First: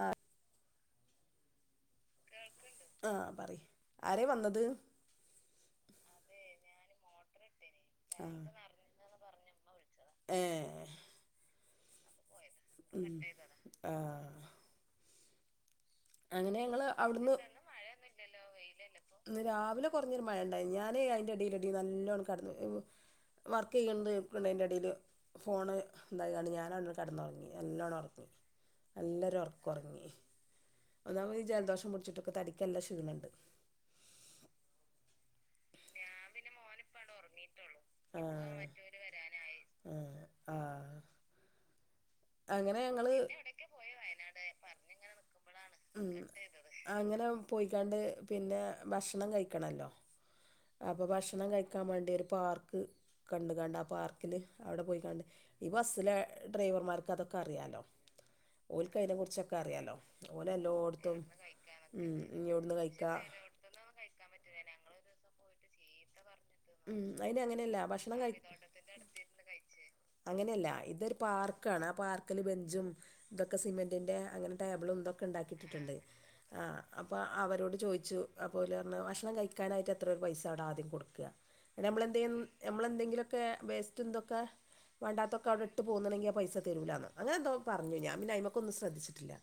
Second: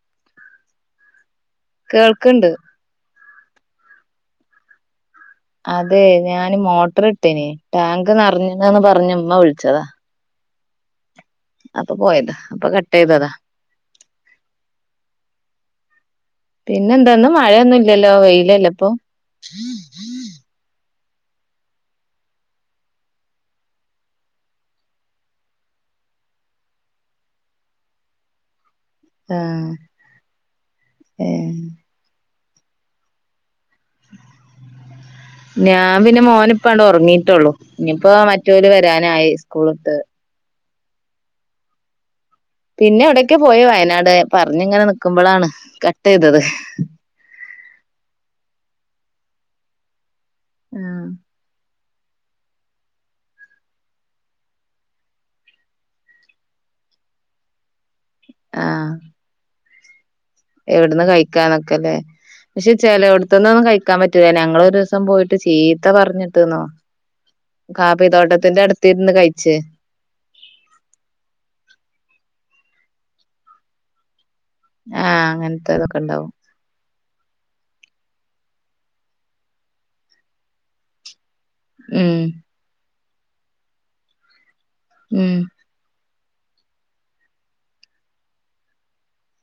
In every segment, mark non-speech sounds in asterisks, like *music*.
ആ. കേൾക്ണ്ട്. ആഹ പറയ് ആരെ വന്നത്? അതെ ഞാന് മോട്ടർ ഇട്ടേനെ, ടാങ്ക് നെ റഞ്ണ് ന്ന് പറഞ് ഉമ്മ വിളിച്ചതാ ഏ. അപ്പൊ പോയതാ. അപ്പൊ കട്ട് ഉം, ചെയ്തതാ ആ അങ്ങനെ ഞങ്ങള് പിന്നെ എന്താ, ന്ന് അവിടുന്ന് മഴയൊന്നുംല്ലല്ലോ? വെയില ല്ലപ്പൊ? *unintelligible* ടി നല്ലോണം കടന്നു വർക്ക് ചെയ്യുന്നത് ന്റെ എടേല്, ഫോണ് തായിങാണ്ട് ഞാന് അവിടെ ണ് കേട ന്നൊറങ്ങി നെല്ലോണം ഉറങ്ങി നല്ലരു ഒറക്ക ആഹ് ഒറങ്ങി. ഒന്നാമതി ഏഹ് ജലദോഷം പുടിച്ചിട്ട് ക്ക് തടിക്കല്ല ഷീണണ്ട്‌. ഞാൻ പിന്നെ മോന് ഇപ്പാണ്ട് ഒ റങ്ങിട്ടൊ ള്ളു ഇനിപ്പോ ആ മറ്റോല് വരാനായി സ്കൂള്ട്ട് ആ ആ അങ്ങനെ പിന്നെ ഞങ്ങള് എവിടൊക്കെ പോയി? വയനാട് പറഞ്ഞിങ്ങനെ നിക്കുമ്പളാണ് ഉം കട്ട് യ്തത്. അങ്ങനെ പോയിക്കാണ്ട് പിന്നെ ഭക്ഷണം കഴിക്കണല്ലോ അപ്പൊ ആഹ് ഭക്ഷണം കഴ ക്കാൻ വേണ്ടി ഒരു പാർക്ക് കണ്ട കണ്ട് പാർക്കില് അവിടെ പോയി ക ഈ ബസില ഡ്രൈവർമാർ തൊക്കെ അറിയാലോ ഓൽകൈനെ കുറിച്ചൊക്കെ അറിയാലോ എവിടന്ന് ഓലെല്ലോടത്തും കഴിക്കാന്നൊക്കെല്ലേ ഉം ഇഞ്ഞ് പക്ഷെ ഇവിടുന്ന് ചില കഴിക്കാ എവിടത്തന്നൊന്നും കഴിക്കാൻ പറ്റൂല ഞങ്ങളൊ ഒരു ദിവസം പോയിട്ട് ട്ട് ചീത്ത പറഞ്ഞിട്ട്ന്നോ ഉം അയിന് അങ്ങനെയല്ല കാപ്പി ഭക്ഷണം കഴി തോട്ടത്തിന്റെ അടുത്ത്രുന്ന് കഴിച്ചു അങ്ങനെയല്ല ഇതൊരു പാർക്ക ആണ് ആ പാർക്കില് ബന്ധ ും ഇതൊക്കെ സിമെന്റിന്റെ അങ്ങനെ ടേബിളും ഇതൊക്കെ ആഹ് ഉണ്ടാക്കിട്ടിട്ടുണ്ട് അങ്ങനത്തെതൊക്കെ ഉണ്ടാവും ആ അപ്പോം അവരോട് ചോദിച്ചു അതുപലെ പറഞ്ഞാൽ ഭക്ഷണം കഴിക്കാനായിട്ട് എത്ര ഒരു പൈസ അവിടെ ആദ്യം കൊടുക്കുക ഉം നമ്മളെന്തെങ്കിലും നമ്മളെന്തെിലൊക്കെ വേസ്റ്റ് എന്തൊക്കെ ഉം വണ്ടാത്തൊക്കെ അവിടെ ഇട്ട് പോകണെങ്ക അൾ പൈസ തരുവിലാന്ന് അനെ എന്തോ പറഞ്ഞു ഞാ പി അ്മക്കന്നും ശ്രദ്ധിച്ചിട്ടില്ല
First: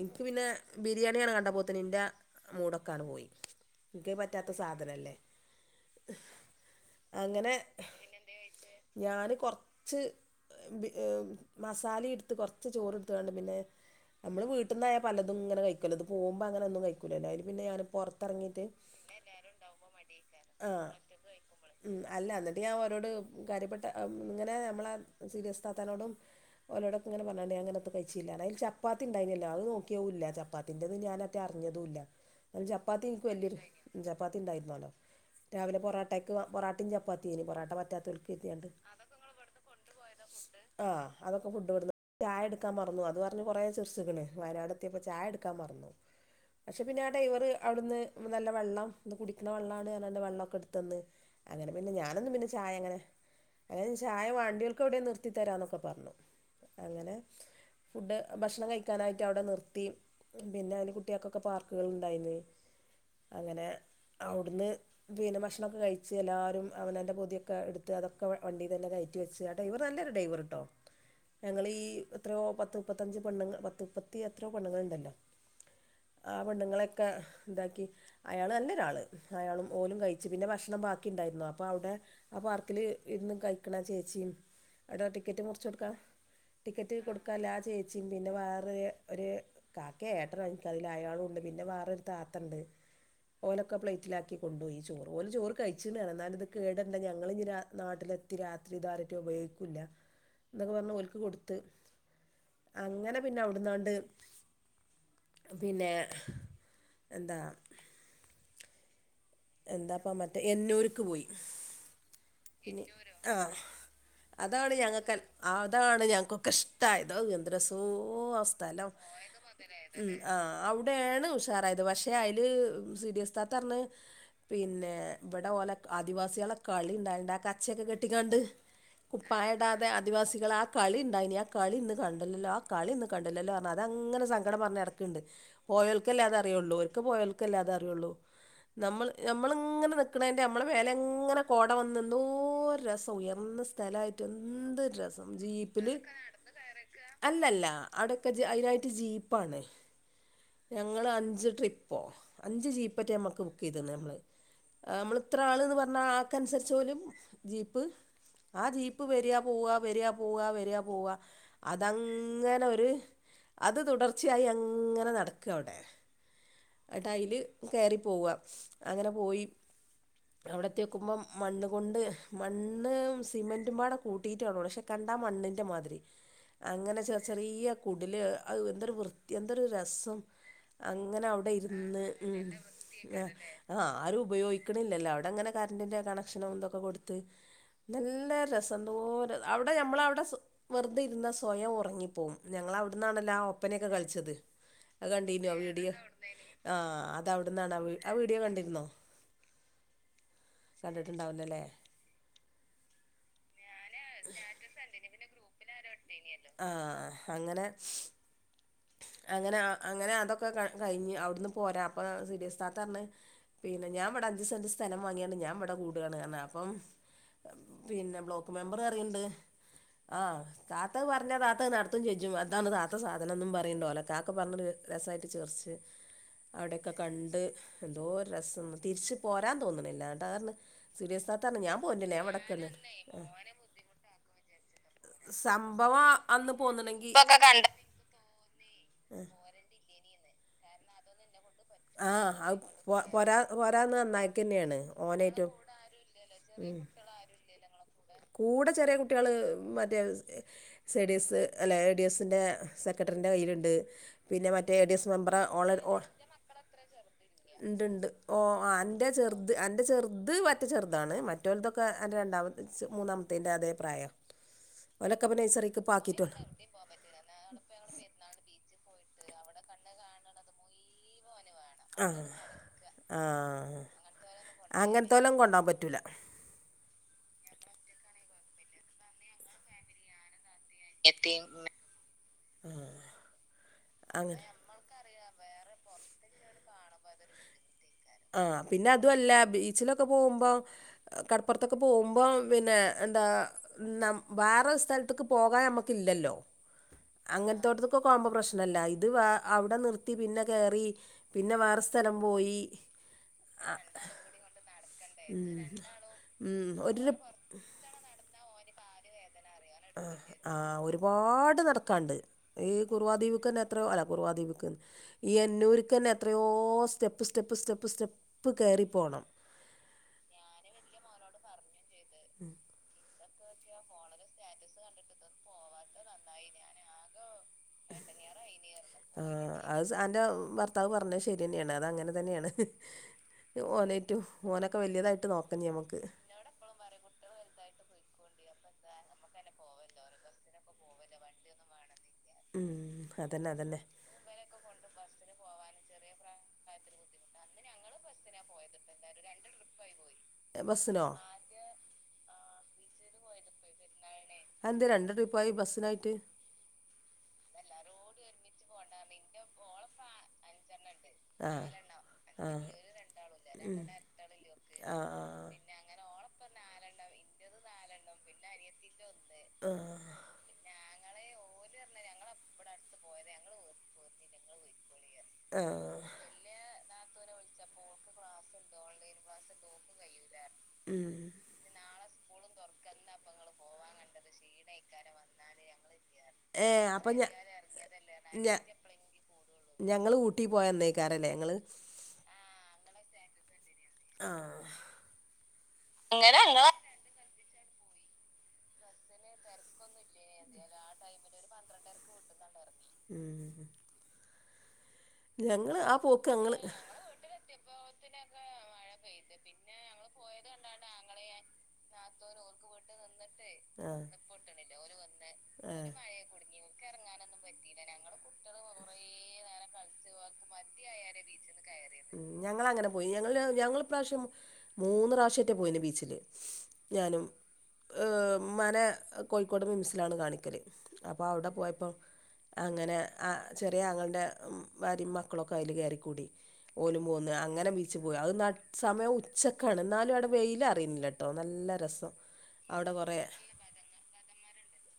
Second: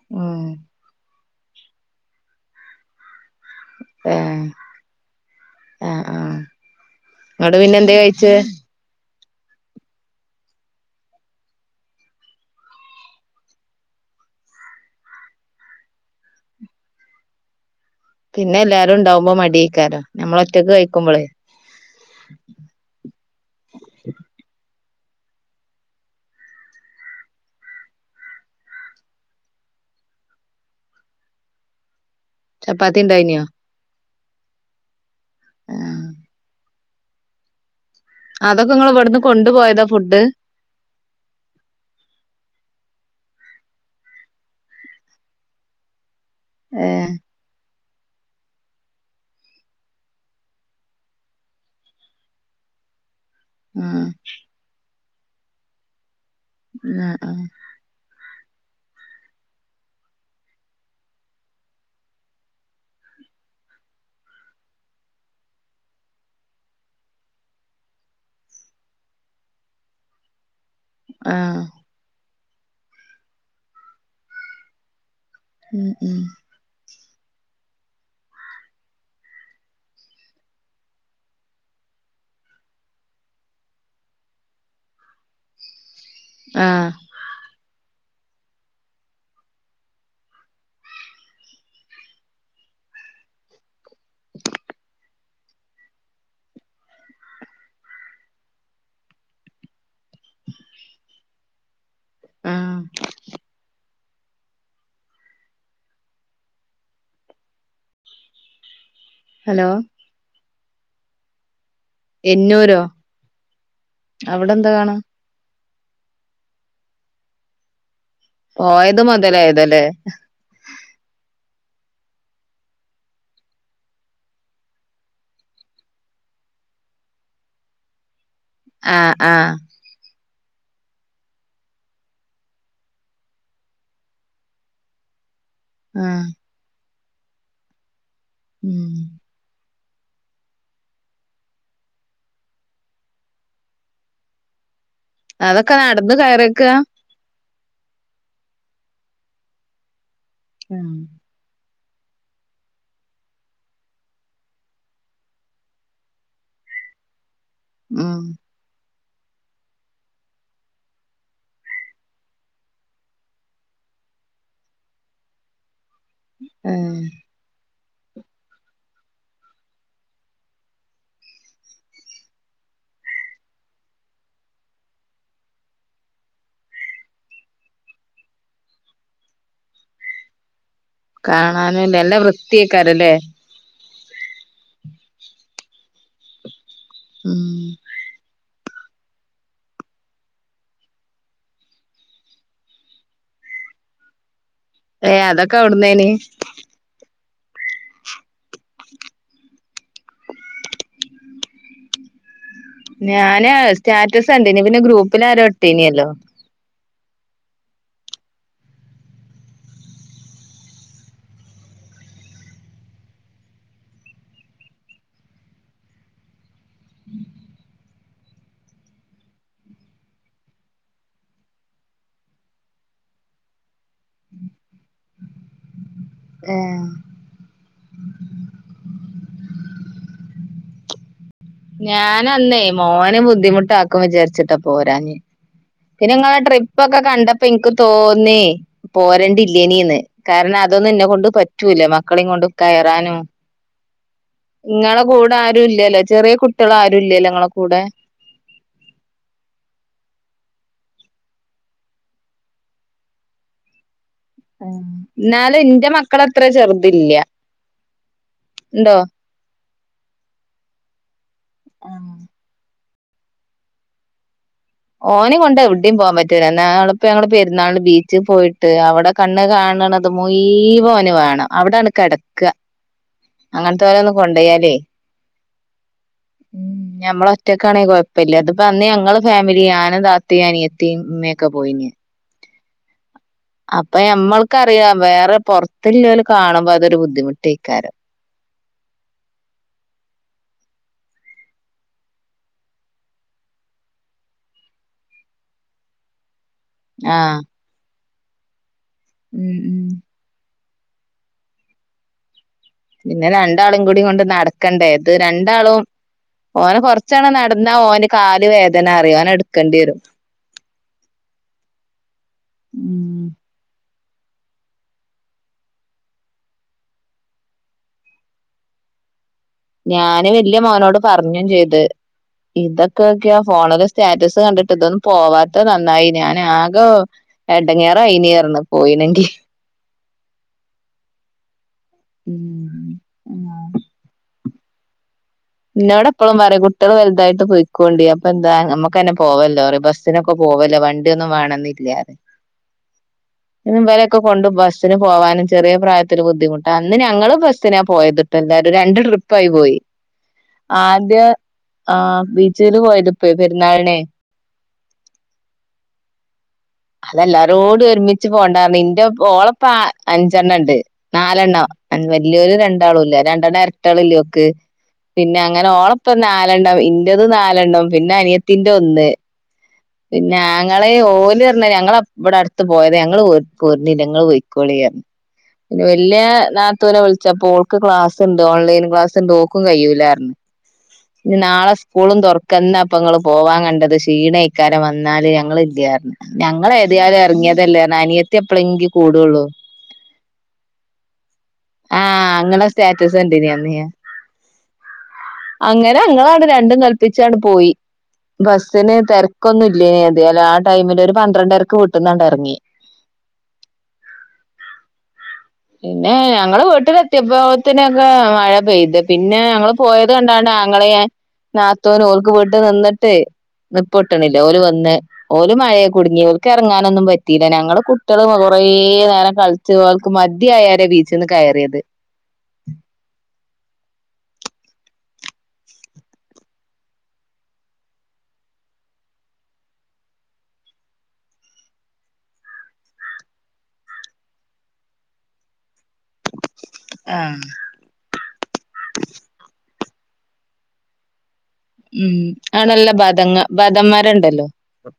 എനിക്ക് ഉം പിന്നെ ബിരിയാണിയണ് കണ്ട പോത്തന്നെ നിറെ മൂടൊക്കാണ് പോയി എനിക്കേ ഏഹ് പറ്റാത്ത സാധനല്ലേ ആഹ് ആഹ് ങ്ങോട്ട പിന്നെ എന്ത കഴിച്ച ഞാന് കൊറച്ച് മസാലെടുത്ത് കുറച്ച് ചോറ്ടുത്താണ്ട് പിന്നെ നമ്മള് വീട്ട നിന്നായാ പലതും ഇങ്ങെ കഴിക്കല്ലൊ അത് പോകുപോ അങ്ങനൊന്നും കഴക്കല എായാലും പിന്നെഞാൻ പിന്നെ എല്ലാരും ഉണ്ടാവുമ്പോ മടിയേക്കാരോ നമ്മള ഒറ്റ ആഹ് കഴിക്കുമ്പോളെ ഉം അല്ല എന്നിട്ട് ഞാൻ ഓരോട് കാര്യപ്പെട്ട ഇങ്ങനെ നമ്മളെ സീരിയസ് താത്താനോടും ഓരോടൊക്കെ ഇങ്ങനെ പറഞ്ഞാുണ്ട അങ്ങനൊത്ത് കഴിച്ചില്ല കാരണം അതി ചപ്പാത്തി ഉണ്ടായിനല്ലോ അത് നോക്കിയോ ഇല്ല ചപ്പാത്തിന്റെറെ ഞാനറ്റ അറിഞ്ഞതും ഇല്ല അ ചപ്പാത്തി ചപ്പാത്തിനി ഉണ്ടായിനോ വല്യൊരു ജപ്പാത്തി ഉണ്ടായിരുന്നണോ രാവിലെ ആഹ് പൊറിട്ടയ്ക്ക് പൊറാട്ടയും ചപ്പാത്തിതിന് പൊറട്ട പറ്റാത്ത അതൊക്കെ നിങ്ങൾ ഇവിടുന്ന് കൊണ്ടുപോയതാ ഫുഡ് ആ അതൊക്കെ ചായ എടുക്കാൻു പറഞ്ഞു കുറേ ചെർസുകൾ വയനാട് എത്തിയപ്പോൾ ചായ എടുക്കാൻ മറന്നു പക്ഷേ പിന്നെ ഏഹ് ഡ ഇവർ അവിടുന്ന് നല്ല വെള്ളം കുടിക്കുന്ന വെള്ളമാണ് കാര വെം ട്ത്തന്ന് അങ്ങനെ പിന്നെ ഞാനൊന്നും പിന്നെ ചായങ്ങനെ അ ആഹ് ചായ വാണ്ടികക്കവിടെ നി എത്തി തരാനൊക്കെ പറഞ്ഞു ആ അങ്ങനെ ആ ഫുഡ് ഭക്ഷണം കഴിക്കാനായിട്ട് അവിടെ നിർത്തി പിന്നെ അതിന് കുട്ടികൾക്കൊക്കെ പാർക്കുകളളുണ്ടായിരുന്നു അങ്ങനെ അവിടുന്ന് വീന ഭക്ഷണണംൊക്കെ കഴി എല്ലാവും അവനൻ്ന്റെ പ പൊതിയൊക്കെ എടുത്ത് അതൊക്കെ വണ്ടിയി തന്നെ കയറ്റി വെച്ച് കേട്ട ഇവർ നല്ല ഡൈവർട്ടോ ആഹ് ആഹ് ആഹ് ഞങ്ങൾ ഈ എത്രയോ പത്ത് മുപ്പത്തഞ്ച് പെണ്ണ പത്ത് മുപ്പത്തി എത്രയോ പെണ്ണങ്ങൾ ഉണ്ടല്ലോ ഉം ഉം ആ പെണ്ണുങ്ങളെയൊക്കെ ഇതാക്കി അയാള് നല്ലൊരാള് അയാളും പോലും കഴിച്ചു പിന്നെ ഭക്ഷണം ബാക്കി ഉണ്ടായിരുന്നു അപ്പൊ അവിടെ ആ പാർക്കില് ഇന്ന് കഴിക്കണ ചേച്ചിയും അവിടെ ടിക്കറ്റ് മുറച്ച് കൊടുക്കാം ആഹ് ടിക്കറ്റ് കൊടുക്കാല്ലാ ചെയ് പിന്നെ വേറൊരു കാക്ക ഏട്ട എനക്ക്തിൽ അയാളുണ്ട് പിന്നെ വേറെ ഒരു താത്തണ്ട് ഓലൊക്ക പ്ലേറ്റിലാക്കി കൊണ്ടുപോയി ചോറ് ഒരു ചോറ് കഴിച്ചി എന്ന ഇത് കേട ഞങ്ങൾ ഇ നാട്ടിലെത്തി രാത്രി താര ഉപയ തൊക്കെ പറഞ്ഞ് കൊടുത്ത് ആഹ് അങ്ങനെ പിന്നെ അവിടുന്നാണ്ട് പിന്നെ എന്താ ഹലോ എന്താപ്പം മറ്റേ എന്നൂർക്ക് പോയി എന്നൂരോ ആഹ് അവിടെ എന്താ അതാണ് കാണാ ഞങ്ങൾക്ക് ആ അതാണ് ഞാക്കൊക്കെ ഇഷ്ടായത് എന്ദ്ര സോ ഓ സ്ഥലം പോയത് മുതലായതല്ലേ ഉ അവിടൊണ് ഉഷാർ പക്ഷെ അരിയ പിന്നെ ഇവിടെ പോലെ ആദിവാസികളെ കളി ഉണ്ടായിണ്ടാക്ക ക അച്ചയൊക്കെ കെട്ടിക്കാണ്ട് ആഹ് ആഹ് കുപ്പായടാതെ ആദിവാസികൾ ആ കളി ഉണ്ടായിനി ആ കളി ഇന്ന് കണ്ടില്ലല്ലോ ആ കളി ഇന്ന് കണ്ടില്ലല്ലോ പറഞ്ഞാൽ അത് അങ്ങനെ സങ്കടം പറഞ്ഞു നടക്കുണ്ട് ആഹ് പോയൽക്കല്ലാതെ അറിയുള്ളൂ ഒർക്ക് പോയൽക്കല്ലാതെ അറിയുള്ളൂ ഉം ഇങ്ങനെ നിക്കണൻ്റെ നമ്മളെ വല എങ്ങനെ കോട വന്ന് എന്തോ രസം ഉയർന്ന സ്ഥലമായിട്ട് ഇൻഡ അതൊക്കെ ജീപ്പില് നടന്ന് കയറിയേക്കാ അല്ലല്ല അവിടെക്കെ അതിനായിട്ട് ജീപ്പാണ് ഉം ഞങ്ങള് അഞ്ച് ട്രിപ്പോ അഞ്ച് ജീപ്പറ്റെ നമ്മുക്ക് ബുക്ക് ചെയ്തു മ്മള് നമ്മള് ഇത്ര ആള്ന്ന് പറഞ്ഞ ആക്കനുസരിച്ച് ഓല് ജീപ്പ് ഉം ആ ജീപ്പ് പ്പ് വരിയാ പോവ വെരിയാ പോവ വരിയാ പോവ അതങ്ങനെ ഒരു അത് തുടർച്ചയായി അങ്ങനെ നടക്കും അവിടെ ഏഹ് അതില് കയറി പോവുക അങ്ങനെ പോയി അവിടത്തി വെക്കുമ്പോം മണ്ണ് കൊണ്ട് മണ്ണ് സിമെന്റും പാടെ കൂട്ടിട്ടാണ പക്ഷെ ക ണ്ണ മണ്ണിന്റെ മാതിരി അങ്ങനെ ചെ ചെറിയ കുടില് അ എന്തൊരു വൃത്തി എന്തൊരു രസം അങ്ങനെ അവിടെ കാണാനുല്ല ഇരുന്ന് നല്ല ഉം വൃത്തിയേക്കാരല്ലേ ആ ആരും ഉപയോഗിക്കണില്ലല്ലോ അവിടെ അങ്ങനെ കറണ്ടറിന്റെ കണക്ഷനും എന്തൊക്കെ കൊടുത്ത് ഉം നല്ല രസ ന്തോ അവിടെ നമ്മളവിടെ വെറുതെ ഇരുന്ന സ്വയം ഉറങ്ങിപ്പോകും ഞങ്ങൾ അവിടുന്നാണല്ലോ ഒപ്പ നൊക്കെ കളിച്ചത് അത് ഏ കണ്ടീനോ അതൊക്കെ വീഡിയോ അവിടുന്നേനി ആ അത് അവട്ന്നാണ് ആ വീ ആ വീഡിയോ കണ്ടി നോ കണ്ടിട്ടുണ്ടാവില്ലല്ലേ ഞാന് സ്റ്റാറ്റസ് കണ്ടനി പിന്നെ ഗ്രൂപ്പിലാരോ ഇട്ടിനല്ലോ ആ അങ്ങനെ അങ്ങനെ അങ്ങനെ അതൊക്കെ കഴിഞ്ഞ് അവിടുന്ന് പോരാ അപ്പൊ സീരിയസാത്ത പറഞ്ഞ് പിന്നെ ഞാനവിടെ അഞ്ച് സെന്റ് സ്ഥലം വാങ്ങിയാണ്ട് ഞാൻ ഇവിടെ കൂടുകയാണ് കാരണം അപ്പം പിന്നെ ബ്ലോക്ക് മെമ്പർ അറിയണ്ട് ആഹ് താത്ത പറഞ്ഞാ താത്ത നടത്തും ചെയും അതാണ് താത്ത സാധനംന്നും പറയുന്നുണ്ടോ അല്ലെ കാക്ക പറഞ്ഞരു രസമായിട്ട് ചേർച്ച് ഏഹ് അവിടെക്കെ കണ്ട് എന്തോ രസം തിരിച്ചു പോരാൻ തോന്നണല്ല കാര സൂര്യസ് ഞാൻ അന്നേ മോന് ബുദ്ധിമുട്ടാക്കും വിചാരിച്ചിട്ടാ പോരാഞ്ഞ് സംഭവം പിന്നെ നിങ്ങളെ അന്ന് ട്രിപ്പ് ഒക്കെ പോന്നുണെങ്കി കണ്ടപ്പോ എനിക്ക് തോന്നി പോരണ്ട ഇല്ലേനിന്ന് കാരണം അതൊന്നും എന്നെ കൊണ്ട് പ റ്റൂല്ല മക്കളെ ആഹ് കൊണ്ട് അത് പോ കയറാനും പോരാ പോരാന്ന് നന്നായിക്കന്നെയാണ് ഇങ്ങളെ കൂടെ ഓനായിട്ടും ആരു ഇല്ലല്ലോ ചെറിയ കു ട്ടുള്ള ആരു ഇല്ല നിങ്ങളെ കൂടെ കൂടെ ചെറിയ കുട്ടികള് മറ്റേ സെ എ ഡി എസ് അല്ല എ ഡി എസ്സിൻ്റെ സെക്രട്ടറിൻ്റെ കയ്യിലുണ്ട് പിന്നെ ആ മറ്റേ എ ഡി എസ് മെമ്പറെ എന്നാലും എന്റെ മക്കള് അത്ര ചെറുതല്ല ഉണ്ട്ണ്ട് ഓ അന്റെ ചെറുത് അന്റെ ചെറുത് പറ്റ ചെറുതാണ് മാറ്റോൽതൊക്കെ ആഹ് അൻ്റെ രണ്ടാമത് മൂന്നാമത്തെന്റെ അതേപ്രായം ഓനെ കൊണ്ട് എവിടയും പോവാൻ പറ്റൂല നാളിപ്പോ ഞങ്ങ പെരുന്നാള് ബീച്ചിൽ പോയിട്ട് അവിടെ കണ്ണ് കാണണത് മുയുവൻ ഓനു വിണം അവിടാ ആ കിടക്ക ആ അങ്ങനത്തോരൊന്നും കൊണ്ടോയാലേ അങ്ങനത്തോലെ കൊണ്ടോൻ പറ്റൂല ഞമ്മള ഒറ്റക്കാണെങ്കിൽ കുഴപ്പമില്ല അതിപ്പ അന്ന് ഞങ്ങള് ഫാമിലി ഞാനും താത്തി അനിയത്തി തിം ഉമ്മ ഒകെ പോയിന് ആ അപ്പൊ അങ്ങനെ മ്മൾക്കറിയാം വേറെ പുറത്തില്ലല് കാണുമ്പോ അതൊരു ബുദ്ധിമുട്ടിക്കാരം ആ പിന്നെ അതുമല്ല ബീച്ചിലൊക്കെ പോകുമ്പോ കടപ്പുറത്തൊക്കെ പോകുമ്പോ പിന്നെ എന്താ ന വേറെരു സ്ഥലത്തക്ക് പോകാൻ നമ്മുക്ക ഇല്ലല്ലോ ആഹ് അങ്ങനത്തോടത്തൊക്കെ കോമ്പോ പ്രശ്നമല്ല ഇത് ഉം അവിടെ ഉം നിർത്തി പിന്നെ കേറി പിന്നെ വേറെ സ്ഥലം പോയി പിന്നെ രണ്ടാളും കൂടി കൊണ്ട് നടക്കണ്ടേ അത് രണ്ടാളും ഉം ഓന ഒരു കൊറച്ചണ നടന്നാ ഓന് കാല് വേദന അറിയ ഓനെ എടു ആ ആഹ് ഒരുപാട് നടക്കാണ്ട് ഈ ഉം കുർവാദ്വീപ്ക്കെന്നെത്രയ്യോ കുർവാദ്വീപ്ക്ക് ഈ എന്നൂര്ക്കെന്നെ എത്രയോ സ്റ്റെപ്പ് സ്റ്റെപ്പ് സ്റ്റെപ്പ് സ്റ്റെപ്പ് കേറിപ്പോണം ഞാന് വല്യ മോനോട് പറഞ്ഞും ചെയ്ത് ഇതൊക്കെ ഒക്കെയാ ഫോണില് സ്റ്റാറ്റസ് കണ്ടിട്ട് ഇതൊന്നും പോവാത്ത നന്നായി ഞാൻ ആകോ എടങ്ങേറായിനീഅർണു ആഹ് അത് അന്റെ ഭർത്താവ് പറഞ്ഞത് ശരി തന്നെയാണ് അത് അങ്ങനെ തന്നെയാണ് ഉം ഓലേറ്റു ഓനൊക്കെ വല്യതായിട്ട് എന്നോട് ടപ്പളും പറയും കുട്ടികള് വൽതായിട്ട് പൊയിക്കോണ്ടി അപ്പൊ നമുക്കെന്നെ പോവല്ലോ ബസ്സിനൊക്കെ പോവല്ലോ വണ്ടിയൊന്നും വേണെന്നില്ലാറിം ഉം അതന്നെ അതന്നെ അയ്നിവലൊക്കെ കൊണ്ട് ബസ്സിന് പോവാന് ചെറിയ പ്രായത്തില് ബുദ്ധിമുട്ടാണ് ന്ന ഞങ്ങള് ബസ്സിനാ പോയതിട്ടല്ലാരും രണ്ട് ട്രിപ്പായി പോയി ബസ്സിനോ ആദ്യ ആ ബീച്ചില് പോയത്പ്പേ പെരുന്നാളിനെ അയെന്തെ രണ്ട്‌ ട്രിപ്പായി ബസ്സിനായിട്ട് അതെല്ലാരോടും ഒരുമിച്ച് പോണ്ടാർഞ്ഞു ഇന്റെ ഓളപ്പ അഞ്ചെണ്ണണ്ട് ആഹ് നാലെണ്ണം വല്യോര് ആഹ് രണ്ടാളൂല്ലേ രണ്ടെണ്ണം ഉം എരട്ടാളില്ലോക്ക് ആഹ് പിന്നെ ആഹ് അങ്ങനെ ഓളപ്പൊരു നാലെണ്ണം ഇന്റത് നാലെണ്ണം പിന്നെ അനിയത്തിന്റെ ഒന്ന് ആഹ് പിന്നെ ആങ്ങളെ ഓല് പറഞ്ഞ ഞങ്ങള് ഇവിടെ അടുത്ത് പോയതാ അപ്പൊ ഞങ്ങള് പോർനില്ല ങ്ങള് പോയ്ക്കോളിർഞ്ഞു ആഹ് വല്യ നാത്തൂനെ വിളി ച്ചപ്പോൾക്ക് ക്ലാസ്ണ്ട് ഓൺലൈൻ ക്ലാസ്ണ്ട് ഓക്കും കയ്യൂലാർഞ്ഞു ഉം ഞ്ഞി നാളെ സ്കൂളും തുർക്ക ന്നാപ്പങ്ങള് പോവാൻ കണ്ടത് ക്ഷീണേ ക്കാരം വന്നാല് ഞങ്ങളില്ലാർഞ്ഞു ഞങ്ങൾ ഏഹ് അപ്പം ഏതായാലും ഞ ഇറങ്ങിയതല്ലേർന്ന് അനിയത്തി ഞ എപ്പളെങ്കി കൂടുള്ളൂ ഞങ്ങള് ഊട്ടി പോയന്നേക്കാരല്ലേ ങ്ങള്? ആഹ് ഇങ്ങളെ സ്റ്റാറ്റസ് കണ്ടീനി അന്ന് ഞാൻ അങ്ങനെ അങ്ങളങ്ങട്ട് രണ്ടും കല്പ്പിച്ചാണ് പോയി ബസിന് തിരക്കൊന്നും ല്ലേ അതാല ആ ടൈമില് ഒരു പന്ത്രണ്ടരക്ക് വീട്ടുന്നണ്ടറങ്ങി ഉം ഞങ്ങള് ആ പിന്നെ പോക്ക് ഞങ്ങള് വീട്ടിലെത്തിയപ്പോത്തിനൊക്കെ മഴ പെയ്ത് പിന്നെ ഞങ്ങള് പോയത് കണ്ടാണ്ട് ആങ്ങളെ നാത്തൂനും ഓൽക്ക് വീട്ട്ല് നിന്നിട്ടെ ആഹ് നിപ്പൊട്ട്ണില്ല ഓല് വേർതേ ഓല് മഴേ കുടുങ്ങി ഓലക്കെറങ്ങാനൊന്നും പറ്റീല് ഞങ്ങള് കുട്ട്യാള് കൊറേ റേ നേരം കൾച്ച് ഓൽക്ക് മതിയായാരെ ബീച്ച്ന്ന് കയറിയത് ഞങ്ങളനെ പോയി ഞങ്ങളീ പ്രാവശ്യം മൂന്ന് പ്രാവശ്യേറ്റെ പോയിനി ബീച്ചിക്ക് ഞാനും മ്മാനെ കോഴിക്കോട് മിംസിലാണ് കാണിക്കല് അപ്പ അവടെ പോയപ്പോ അങ്ങനെ ആ ചെറിയ ആങ്ങൾന്റെ ഭാര്യം മക്കളൊക്കെ അയ്ല് കേറി ഓല് പോന്ന് ആഹ് അങ്ങനെ ബീച്ച് പോയി അത് ന സമയം ഉച്ചക്കാണ് ന്നാലും അവിടെ വെയിലറിയാനില്ലട്ടോ നല്ല രസം ഉം അവടെ നല്ല അവിടെ കുറേ ബാദങ്ങ ബാദമ്മരണ്ടല്ലോ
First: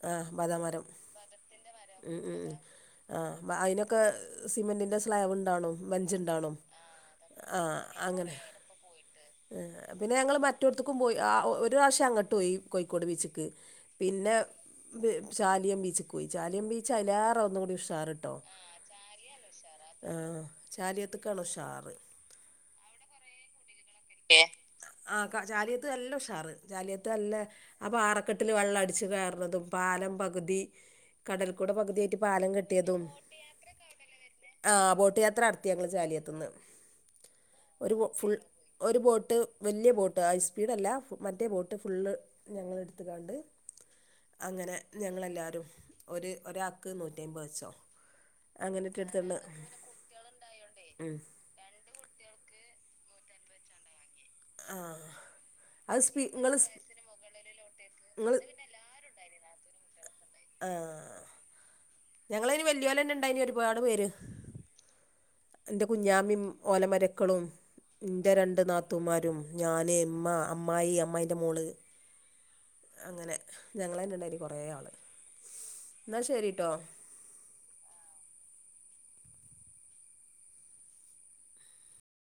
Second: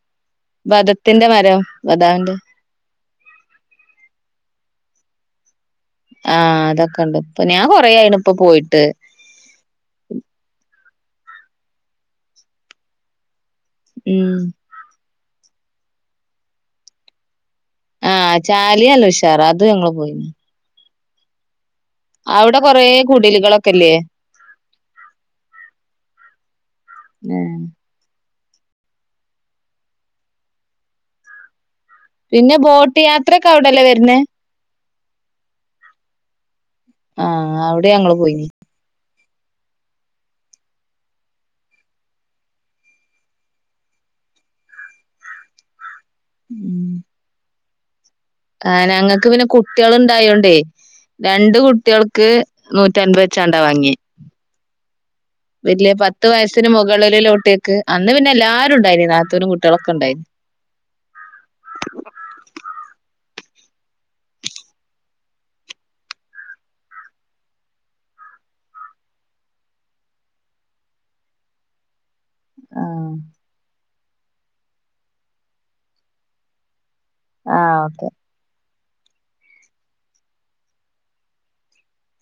ആ ബദാമരം ബധത്തിന്റെ മരം ബദാണ്ട്‌ ആ അ അയ്നൊക്കെ സിമെന്റിന്റെ സ്ലാബ് ണ്ടാനും ആഹ് അതൊക്കെണ്ട് ഇപ്പൊ ഞാൻ കൊറേയായിണ്പ്പൊ അങ്ങനെ പോയിട്ട് പിന്നെ ഞങ്ങള് മറ്റോടത്തക്കും പോയി ഒരു പ്രാവശ്യ അങ്ങട്ട് പോയി കോഴിക്കോട് ബീച്ചക്ക് ഉം പിന്നെ *inaudible* ചാലിയം ബീച്ചിൽ പോയി ചാലിയം ബീച്ച് അയ്ലാറെ ഒന്നു ആഹ് ചാലിയല്ല ഉഷാറ അത് ഞങ്ങള് പോയിന്ന് ചാലിയത്തക്കാണ് ഉഷാറ് അവിടെ കുറേ കുടില്കളൊക്കെ ആ ചാലിയത്ത് നല്ല ഉഷാറ് ചാലിയത്ത് നല്ല ആ പാറ ക്കെട്ടില് വെള്ളം അടിച്ച് കേറ്ണതും പാലം പകുതി കടൽ പിന്നെ ബോട്ട് യാത്ര ഒക്കെ അവിടല്ലേ വരുന്നേ? ട്ട് യാത്ര നടത്തി ഞങ്ങള് ചാലിയെത്ത്ന്ന് ആഹ് അവിടെ ഞങ്ങള് പോയി ഒരു ബോട്ട് വല്യ ബോട്ട് ഹൈസ്പീഡ് അല്ല മറ്റേ ബോട്ട് ഫുള്ള് ഞങ്ങ എടുത്ത കാണ്ട് അങ്ങനെ ഞങ്ങളെല്ലാവരും ഒരു ഒരാക്ക് നൂറ്റമ്പത് വെച്ചോ ആ അങ്ങനെട്ട് ഞങ്ങൾക്ക് എടുത്തുണ്ട് പിന്നെ കുട്ടികൾ ഇണ്ടായോണ്ടേ ഉം രണ്ട് കുട്ടികൾക്ക് നൂറ്റ അപത്തി ചണ്ട വാങ്ങി ആഹ വല്യ പത്ത് വയസിന് മുകളില ലോട്ടിയക്ക് അന്ന് പിന്നെ നിങ്ങൾ എല്ലാരും ഉണ്ടായിന ത്തനുംട്ടികളൊക്കെണ്ടായിരുന്നു ആഹ ഞങ്ങളന് വല്ലിയ പോലെന്നെ ഇണ്ടായിന് ഒരുപാട് പേര് എന്റെ കുഞ്ഞാമി ഓലമരക്കളും എന്റെ രണ്ട് നാത്തുമാരും ഞാന് ഇമ്മ അമ്മായി അമ്മായിന്റ മോള് ആഹ് അങ്ങനെ ഞങ്ങള തന്ന ഇണ്ടായിനി കൊറെ ആള് എന്നാൽ ശരിട്ടോ ആഹ ഓക്കെ